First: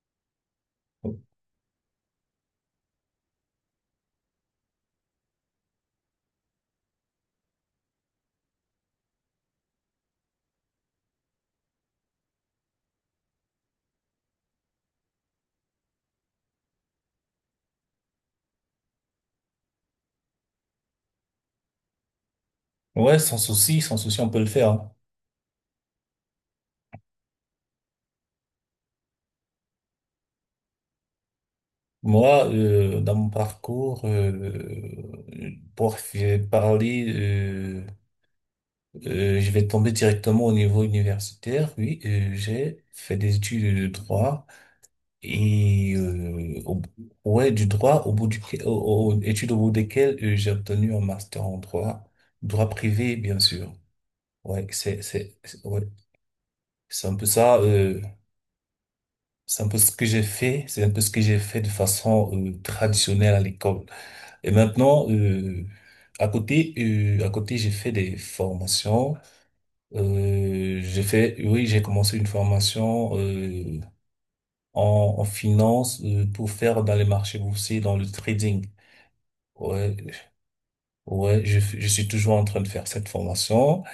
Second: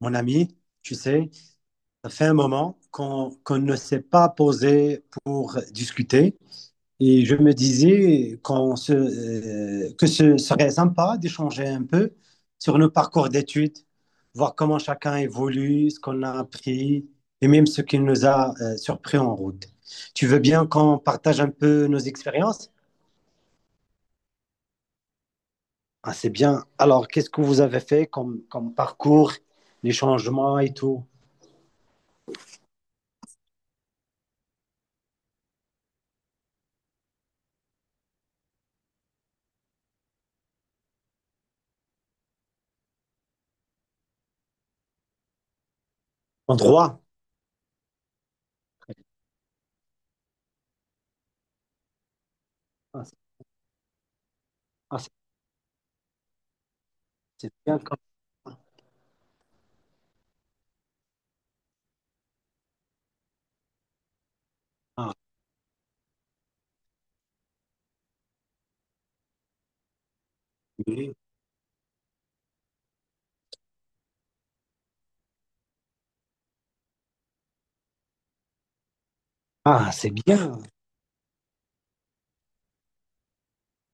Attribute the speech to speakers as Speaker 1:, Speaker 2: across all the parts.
Speaker 1: Mon ami, tu sais, ça fait un moment qu'on ne s'est pas posé pour discuter et je me disais que ce serait sympa d'échanger un peu sur nos parcours d'études, voir comment chacun évolue, ce qu'on a appris et même ce qui nous a surpris en route. Tu veux bien qu'on partage un peu nos expériences?
Speaker 2: Ouais, sans souci, sans souci, on peut le faire.
Speaker 1: Ah, c'est bien. Alors, qu'est-ce que vous avez fait comme, comme parcours, les changements et tout?
Speaker 2: Moi, dans mon parcours, je vais tomber directement au niveau universitaire. Oui, j'ai fait des études de droit et
Speaker 1: En
Speaker 2: euh, au-
Speaker 1: droit?
Speaker 2: ouais, du droit au bout du, au- au- études au bout desquelles j'ai obtenu un master en droit, droit privé, bien sûr. Ouais,
Speaker 1: Ah,
Speaker 2: ouais, c'est un peu
Speaker 1: c'est
Speaker 2: ça.
Speaker 1: bien comme
Speaker 2: C'est un peu ce que j'ai fait, c'est un peu ce que j'ai fait de façon traditionnelle à l'école. Et maintenant,
Speaker 1: ça.
Speaker 2: à côté, j'ai fait des formations.
Speaker 1: Oui.
Speaker 2: Oui, j'ai commencé une formation en finance pour faire dans les marchés boursiers, dans le trading.
Speaker 1: Ah,
Speaker 2: Ouais,
Speaker 1: c'est bien.
Speaker 2: ouais, je suis toujours en train de faire cette formation.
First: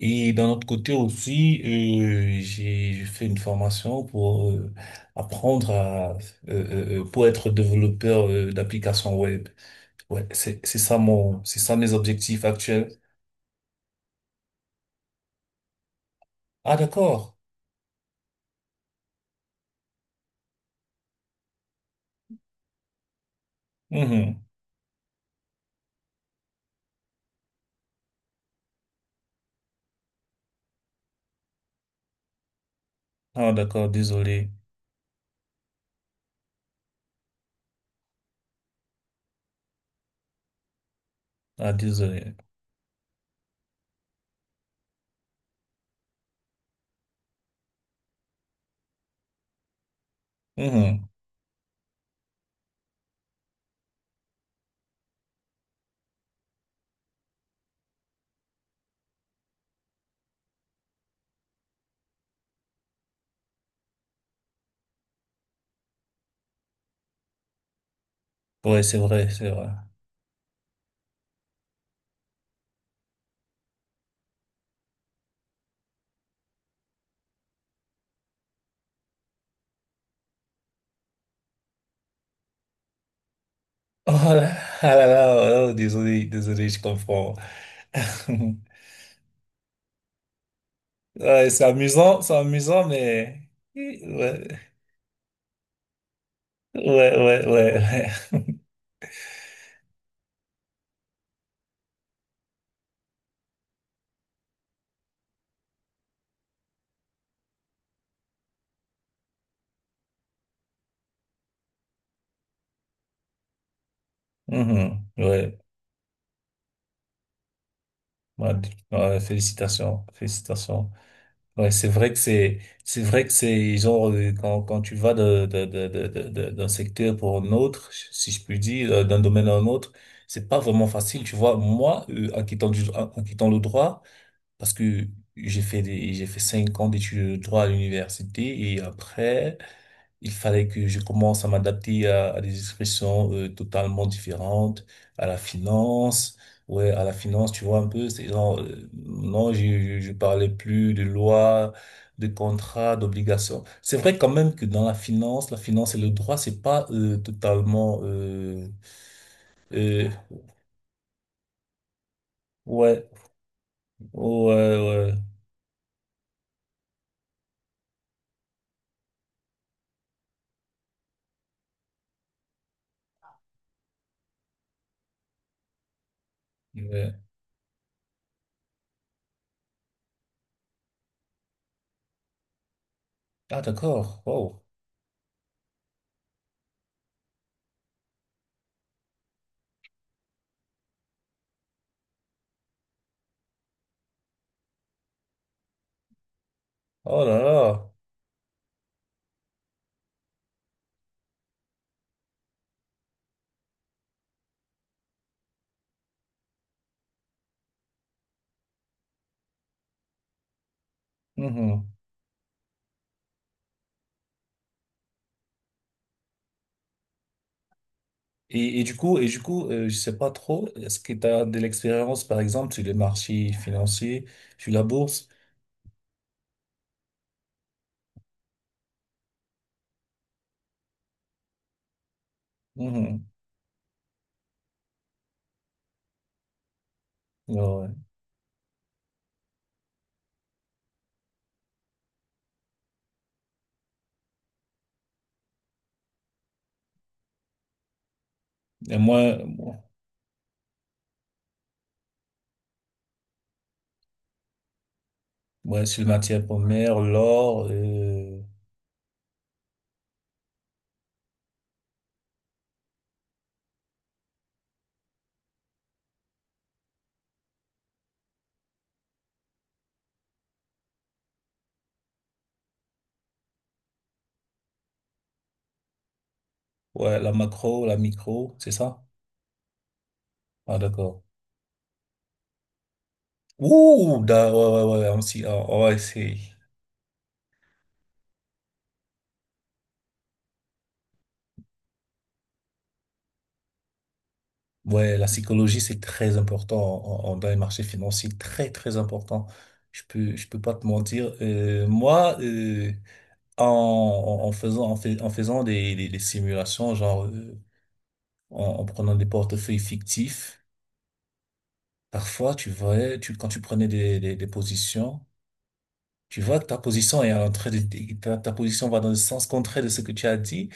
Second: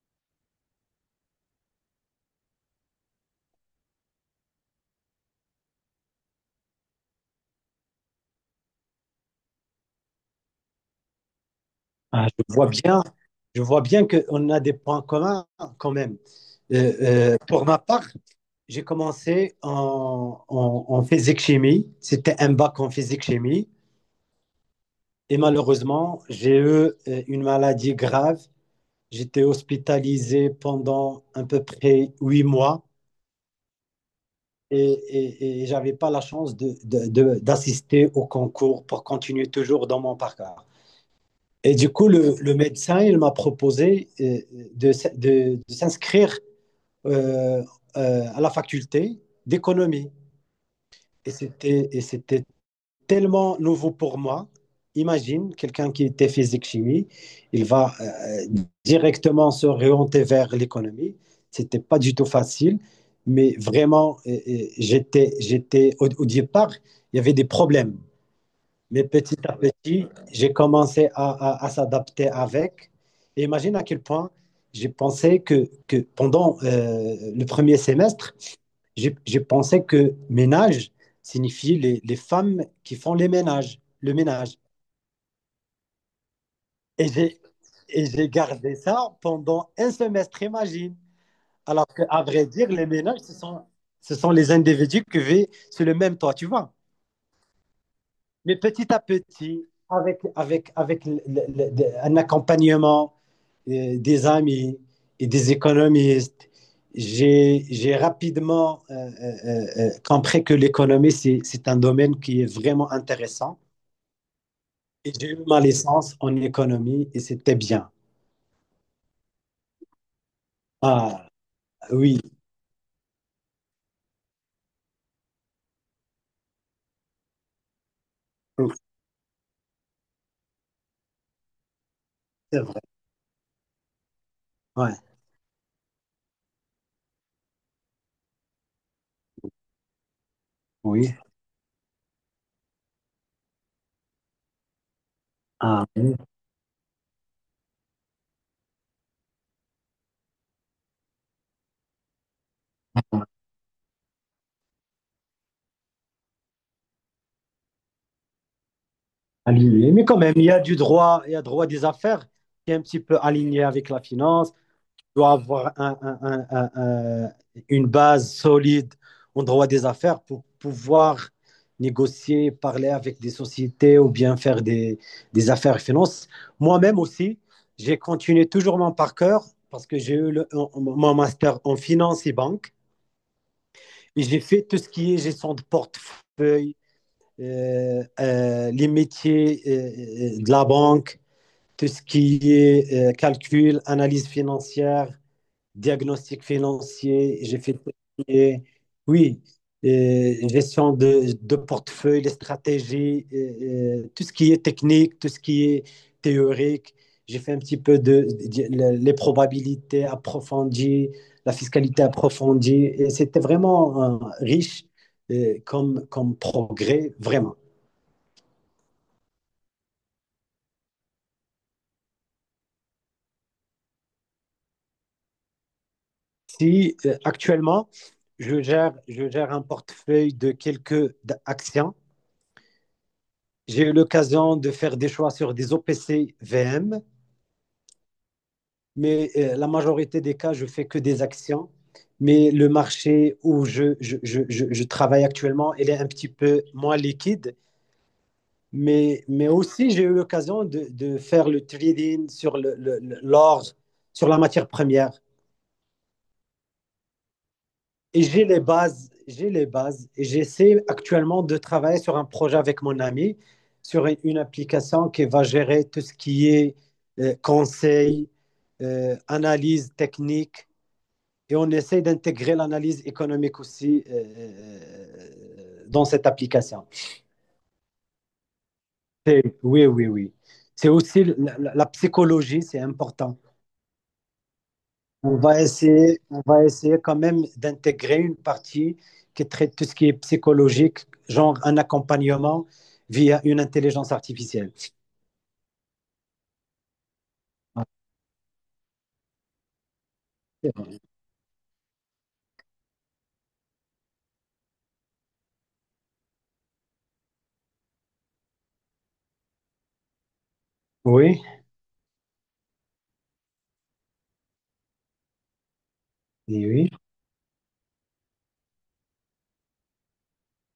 Speaker 2: Et d'un autre côté aussi, j'ai fait une formation pour apprendre à pour être développeur d'applications web. Ouais, c'est ça mes
Speaker 1: Je
Speaker 2: objectifs
Speaker 1: vois
Speaker 2: actuels.
Speaker 1: bien, je vois bien qu'on a des points communs quand même.
Speaker 2: Ah d'accord.
Speaker 1: Pour ma part, j'ai commencé en, en, en physique-chimie. C'était un bac en physique-chimie.
Speaker 2: Mhm.
Speaker 1: Et malheureusement, j'ai eu une maladie grave. J'étais hospitalisé pendant à peu près huit mois
Speaker 2: Ah d'accord, désolé.
Speaker 1: et, et j'avais pas la chance de- d'assister au concours pour continuer toujours dans mon parcours.
Speaker 2: Ah
Speaker 1: Et du coup,
Speaker 2: désolé.
Speaker 1: le médecin, il m'a proposé de, de s'inscrire euh, à la faculté d'économie.
Speaker 2: Mhm.
Speaker 1: Et c'était tellement nouveau pour moi. Imagine quelqu'un qui était physique-chimie, il va directement se réorienter vers l'économie. C'était pas du tout facile, mais vraiment, j'étais, j'étais au, au départ, il y avait des problèmes.
Speaker 2: Ouais, c'est
Speaker 1: Mais
Speaker 2: vrai,
Speaker 1: petit
Speaker 2: c'est
Speaker 1: à
Speaker 2: vrai.
Speaker 1: petit, j'ai commencé à s'adapter avec. Et imagine à quel point j'ai pensé que pendant le premier semestre, j'ai pensé que ménage signifie les femmes qui font les ménages,
Speaker 2: Oh
Speaker 1: le
Speaker 2: là,
Speaker 1: ménage.
Speaker 2: ah là, là, oh, désolé, désolé, je
Speaker 1: Et
Speaker 2: comprends.
Speaker 1: j'ai et j'ai gardé ça pendant un semestre, imagine.
Speaker 2: Ouais,
Speaker 1: Alors qu'à
Speaker 2: c'est
Speaker 1: vrai dire, les
Speaker 2: amusant,
Speaker 1: ménages,
Speaker 2: mais
Speaker 1: ce sont
Speaker 2: ouais,
Speaker 1: les individus qui vivent sur le même toit, tu vois.
Speaker 2: ouais, ouais, ouais. Ouais.
Speaker 1: Mais petit à petit, avec, avec, avec le- un accompagnement, des amis et des économistes. J'ai rapidement compris que l'économie, c'est un domaine qui est vraiment intéressant.
Speaker 2: Mhm.
Speaker 1: Et j'ai eu
Speaker 2: Ouais.
Speaker 1: ma licence en économie et c'était bien.
Speaker 2: Ouais, ouais, félicitations, félicitations.
Speaker 1: Ah
Speaker 2: Ouais,
Speaker 1: oui,
Speaker 2: c'est vrai que c'est genre quand tu vas d'un secteur pour un autre, si je puis
Speaker 1: oui,
Speaker 2: dire, d'un domaine à un autre, c'est pas vraiment facile. Tu vois, moi,
Speaker 1: c'est vrai.
Speaker 2: en quittant le droit, parce
Speaker 1: Ouais,
Speaker 2: que j'ai fait 5 ans d'études de droit à l'université et après. Il fallait que je
Speaker 1: oui.
Speaker 2: commence à m'adapter à des expressions totalement différentes, à la
Speaker 1: Ah, oui,
Speaker 2: finance, ouais, à la finance, tu vois un peu, c'est genre, non, je parlais plus de loi, de contrat, d'obligation. C'est vrai quand même que dans la finance et le droit, c'est pas totalement,
Speaker 1: aligné. Mais
Speaker 2: euh,
Speaker 1: quand même, il y a du droit, il y a droit des affaires qui est un petit
Speaker 2: ouais,
Speaker 1: peu aligné avec la finance,
Speaker 2: ouais,
Speaker 1: doit avoir un- une base solide en droit des affaires pour pouvoir négocier, parler avec des sociétés ou bien faire des affaires et finances.
Speaker 2: ouais,
Speaker 1: Moi-même
Speaker 2: ouais.
Speaker 1: aussi, j'ai continué toujours mon parcours parce que j'ai eu le- mon master en finance et banque
Speaker 2: Ah d'accord,
Speaker 1: et j'ai
Speaker 2: wow,
Speaker 1: fait tout ce qui est gestion de portefeuille, les métiers de la banque, tout ce qui est calcul, analyse financière diagnostic
Speaker 2: oh
Speaker 1: financier, j'ai fait
Speaker 2: là
Speaker 1: tout ce qui est- oui, gestion de portefeuille, les stratégies, tout ce qui est technique, tout ce qui est théorique. J'ai fait un petit peu de- les probabilités approfondies, la
Speaker 2: là.
Speaker 1: fiscalité approfondie. Et c'était vraiment riche comme, comme progrès, vraiment.
Speaker 2: Et du coup, je sais pas trop, est-ce que tu as de l'expérience, par exemple, sur les marchés financiers, sur la bourse?
Speaker 1: Si actuellement, je gère un portefeuille de quelques d- actions.
Speaker 2: Mhm.
Speaker 1: J'ai eu l'occasion de faire des choix sur des OPC VM,
Speaker 2: Ouais. Ouais.
Speaker 1: mais la majorité des cas, je fais que des actions. Mais le marché où je travaille actuellement, il est un petit peu moins liquide.
Speaker 2: Et moi,
Speaker 1: Mais
Speaker 2: bon,
Speaker 1: aussi, j'ai eu l'occasion de faire le trading sur le- l'or, sur la matière première.
Speaker 2: ouais, sur les matières premières, l'or,
Speaker 1: Et j'ai les bases, j'ai les bases. Et j'essaie actuellement de travailler sur un projet avec mon ami, sur une application qui va gérer tout ce qui est conseil, analyse technique. Et on essaie d'intégrer l'analyse économique aussi dans cette application.
Speaker 2: ouais, la macro, la micro, c'est ça?
Speaker 1: C'est- oui, oui, oui.
Speaker 2: Ah,
Speaker 1: C'est
Speaker 2: d'accord.
Speaker 1: aussi la, la- la psychologie, c'est important.
Speaker 2: Ouh, ouais, ouais, ouais, ah, ouais, c'est,
Speaker 1: On va essayer quand même d'intégrer une partie qui traite tout ce qui est psychologique, genre un accompagnement via une intelligence artificielle.
Speaker 2: ouais, la psychologie, c'est très important dans les marchés financiers, très, très important. Je peux pas te mentir. Moi, en, en en faisant des simulations, genre en prenant des portefeuilles fictifs,
Speaker 1: Oui,
Speaker 2: parfois quand tu prenais des positions, tu vois que
Speaker 1: oui,
Speaker 2: ta
Speaker 1: oui.
Speaker 2: position est en train de, ta, ta position va dans le sens contraire de ce que tu as dit.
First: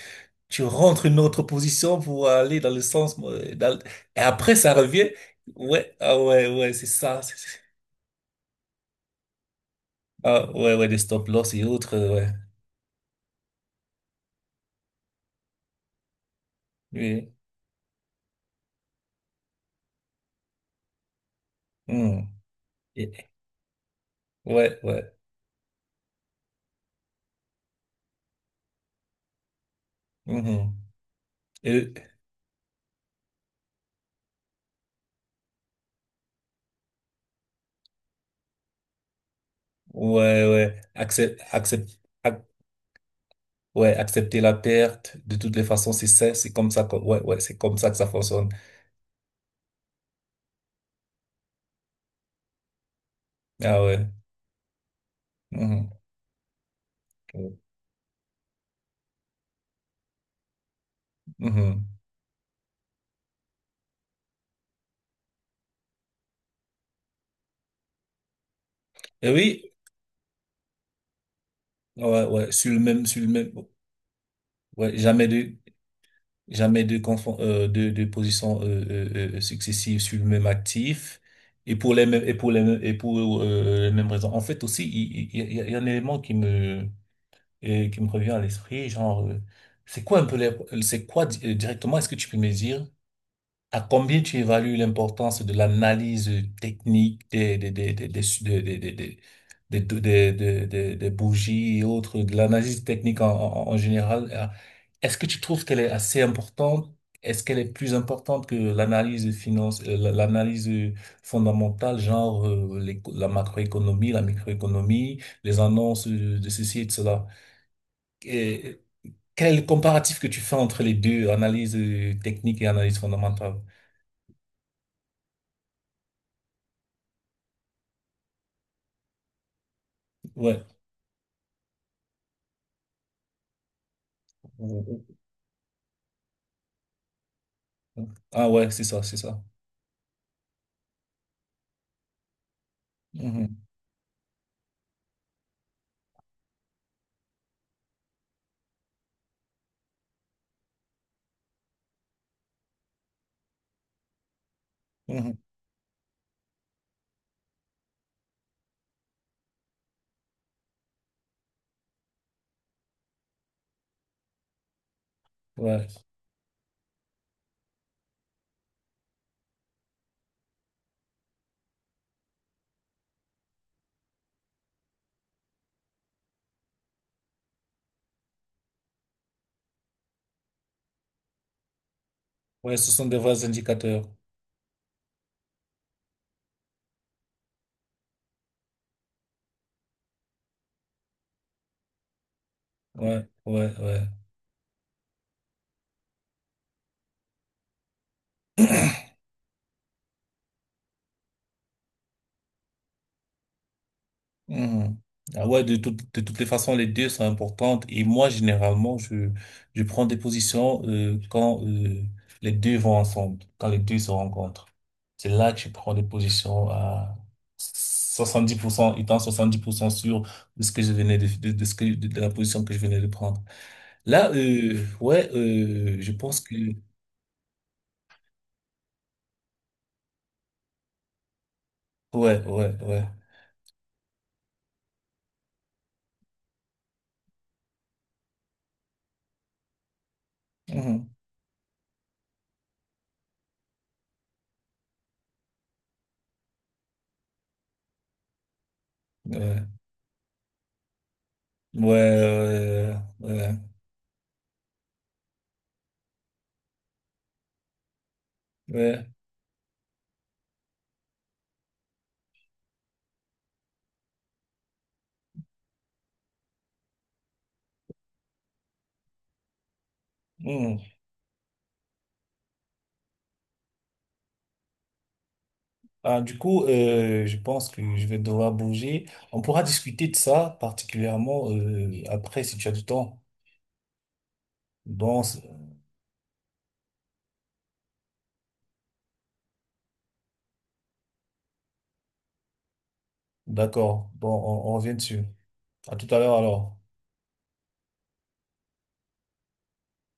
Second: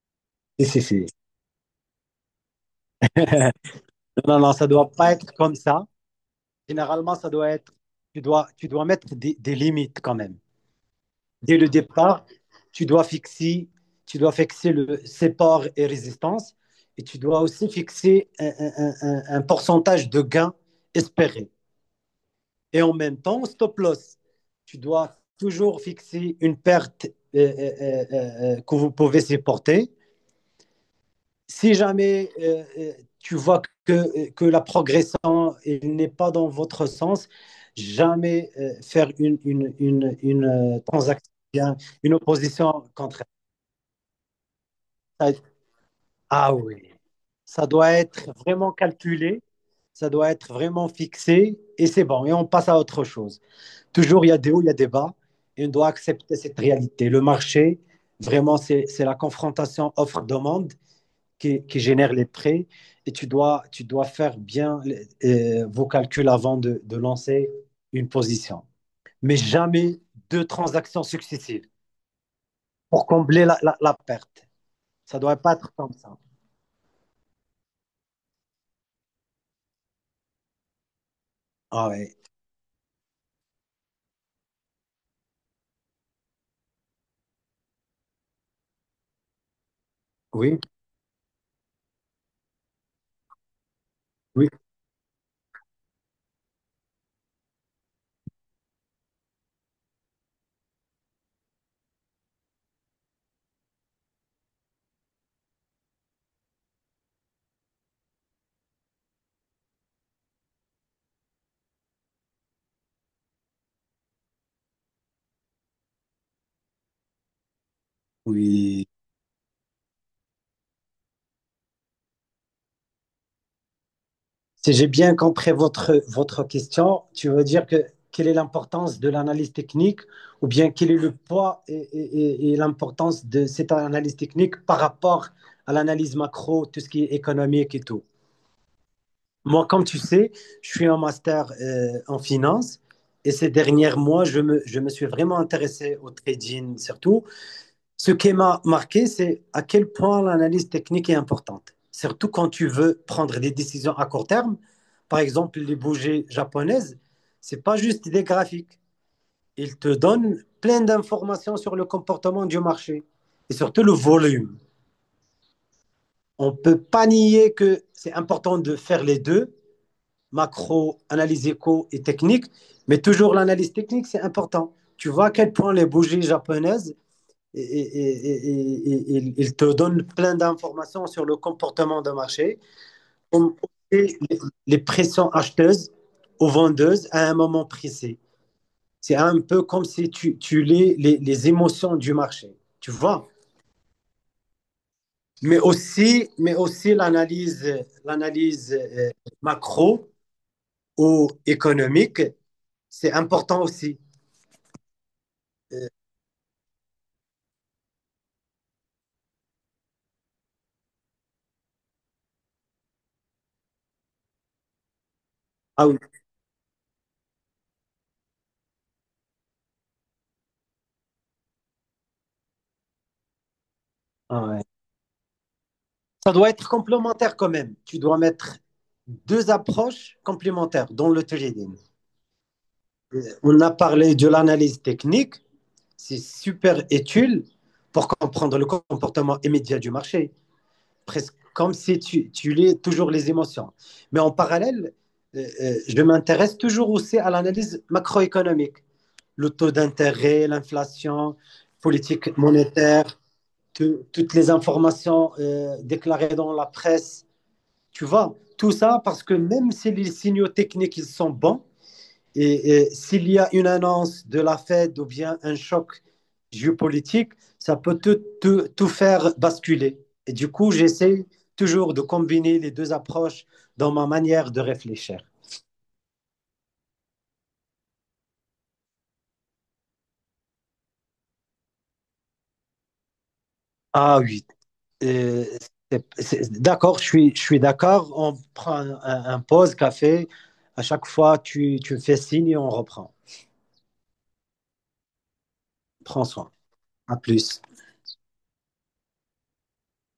Speaker 2: Tu
Speaker 1: Si, si,
Speaker 2: rentres
Speaker 1: si.
Speaker 2: une autre position pour aller dans le sens, et
Speaker 1: Non, non,
Speaker 2: après
Speaker 1: ça ne
Speaker 2: ça
Speaker 1: doit
Speaker 2: revient.
Speaker 1: pas être comme ça.
Speaker 2: Ouais, ah ouais, ouais, c'est
Speaker 1: Généralement,
Speaker 2: ça.
Speaker 1: ça doit être, tu dois mettre des limites quand même.
Speaker 2: Ah ouais, ouais, des stop-loss
Speaker 1: Dès
Speaker 2: et
Speaker 1: le
Speaker 2: autres,
Speaker 1: départ,
Speaker 2: ouais.
Speaker 1: tu dois fixer, tu dois fixer le support et résistance, et tu
Speaker 2: Oui.
Speaker 1: dois aussi fixer un pourcentage de gain espéré.
Speaker 2: Hmm.
Speaker 1: Et en même
Speaker 2: Et-
Speaker 1: temps, stop loss. Tu
Speaker 2: Ouais, ouais.
Speaker 1: dois toujours fixer une perte que vous pouvez supporter.
Speaker 2: Mhm.
Speaker 1: Si jamais tu vois que la progression n'est pas dans votre sens, jamais faire
Speaker 2: Ouais,
Speaker 1: une
Speaker 2: ouais.
Speaker 1: transaction, une
Speaker 2: Ac-
Speaker 1: opposition contre.
Speaker 2: ouais, accepter la perte. De toutes les façons, c'est ça, c'est
Speaker 1: Ah
Speaker 2: comme ça
Speaker 1: oui,
Speaker 2: que, ouais, ouais, c'est
Speaker 1: ça
Speaker 2: comme ça
Speaker 1: doit
Speaker 2: que ça
Speaker 1: être
Speaker 2: fonctionne.
Speaker 1: vraiment calculé, ça doit être vraiment fixé et c'est bon, et on passe à autre chose.
Speaker 2: Ah ouais.
Speaker 1: Toujours, il y a des hauts, il y a des bas. Et on doit
Speaker 2: Mhm.
Speaker 1: accepter cette réalité. Le marché, vraiment, c'est la confrontation offre-demande qui
Speaker 2: Mhm.
Speaker 1: génère les prix. Et tu dois faire bien vos calculs avant de lancer une position.
Speaker 2: Et
Speaker 1: Mais
Speaker 2: oui,
Speaker 1: jamais deux transactions successives
Speaker 2: ouais, ouais,
Speaker 1: pour
Speaker 2: sur le
Speaker 1: combler
Speaker 2: même,
Speaker 1: la, la- la perte.
Speaker 2: ouais,
Speaker 1: Ça ne
Speaker 2: jamais
Speaker 1: doit pas
Speaker 2: de,
Speaker 1: être comme ça.
Speaker 2: jamais de confond, euh, de, de positions successive sur le même actif. Et
Speaker 1: Ah
Speaker 2: pour les
Speaker 1: ouais.
Speaker 2: mêmes, les mêmes raisons. En fait, aussi, il y a un élément et qui me revient à l'esprit, genre, c'est quoi un peu, les-
Speaker 1: Oui,
Speaker 2: c'est quoi directement, est-ce que tu peux me dire à combien tu
Speaker 1: oui,
Speaker 2: évalues l'importance de l'analyse technique des bougies et autres, de l'analyse technique en général? Est-ce que tu trouves qu'elle est assez importante? Est-ce qu'elle est plus importante que l'analyse l'analyse fondamentale, genre la macroéconomie, la microéconomie, les annonces de ceci et de cela?
Speaker 1: oui.
Speaker 2: Quel est le comparatif que tu fais entre les deux, analyse technique et analyse fondamentale?
Speaker 1: Si j'ai bien compris votre, votre question, tu veux dire que quelle est l'importance de l'analyse technique ou
Speaker 2: Ouais.
Speaker 1: bien quel est le poids et l'importance de cette analyse technique par rapport à l'analyse macro, tout ce qui est économique et tout.
Speaker 2: Ah ouais, c'est ça, c'est ça.
Speaker 1: Moi, comme tu sais, je suis en master en finance et ces
Speaker 2: Mhm.
Speaker 1: derniers mois, je me suis vraiment intéressé au trading surtout ce qui m'a marqué, c'est à quel point l'analyse technique est importante, surtout quand tu veux prendre des décisions à court terme. Par
Speaker 2: Mhm.
Speaker 1: exemple, les bougies japonaises, c'est pas juste des graphiques. Ils te donnent plein d'informations sur le comportement du marché et surtout le volume.
Speaker 2: Ouais.
Speaker 1: On ne peut pas nier que c'est important de faire les deux, macro, analyse éco et technique, mais toujours l'analyse technique, c'est important. Tu vois à quel point les bougies japonaises et- il te donne plein d'informations sur le comportement de marché,
Speaker 2: Ouais, ce sont des vrais indicateurs.
Speaker 1: les, les pressions acheteuses ou vendeuses à un moment précis. C'est un peu comme si tu, tu lis les émotions du marché, tu
Speaker 2: Ouais,
Speaker 1: vois.
Speaker 2: ouais, ouais.
Speaker 1: Mais aussi l'analyse, l'analyse macro ou économique, c'est important aussi.
Speaker 2: Mhm. Ah ouais,
Speaker 1: Euh,
Speaker 2: de toutes les façons, les deux sont importantes. Et moi, généralement, je prends des positions quand les deux vont ensemble, quand les deux se rencontrent. C'est là que je
Speaker 1: ah
Speaker 2: prends
Speaker 1: oui,
Speaker 2: des positions à 70% étant 70% sûr de ce que je venais de, la position que je venais de prendre. Là,
Speaker 1: ah ouais.
Speaker 2: ouais, je
Speaker 1: Ça
Speaker 2: pense
Speaker 1: doit
Speaker 2: que...
Speaker 1: être complémentaire quand même. Tu dois mettre deux approches complémentaires dans le trading.
Speaker 2: Ouais, ouais, ouais.
Speaker 1: On a parlé de l'analyse technique, c'est super utile pour comprendre le comportement immédiat du marché,
Speaker 2: Mhm.
Speaker 1: presque comme si tu, tu lis toujours les émotions. Mais en parallèle, je m'intéresse toujours aussi à l'analyse macroéconomique, le
Speaker 2: Ouais,
Speaker 1: taux d'intérêt, l'inflation,
Speaker 2: ouais,
Speaker 1: politique
Speaker 2: ouais,
Speaker 1: monétaire,
Speaker 2: ouais.
Speaker 1: tout- toutes les informations déclarées dans la presse tu vois, tout ça
Speaker 2: Ouais.
Speaker 1: parce que même si les signaux techniques ils sont bons, et s'il y a une annonce de la Fed ou bien un choc géopolitique, ça peut tout, tout- tout faire basculer. Et du coup,
Speaker 2: Mhm.
Speaker 1: j'essaie toujours de combiner les deux approches dans ma manière de réfléchir.
Speaker 2: Ah, du coup, je pense que je vais devoir bouger. On pourra discuter de ça particulièrement après si tu as du temps.
Speaker 1: Ah oui,
Speaker 2: Bon,
Speaker 1: euh, c'est- d'accord, je suis d'accord. On prend un pause café. À chaque fois, tu me fais signe et on reprend.
Speaker 2: d'accord. Bon, on revient dessus. À tout à
Speaker 1: Prends
Speaker 2: l'heure
Speaker 1: soin.
Speaker 2: alors.
Speaker 1: À plus.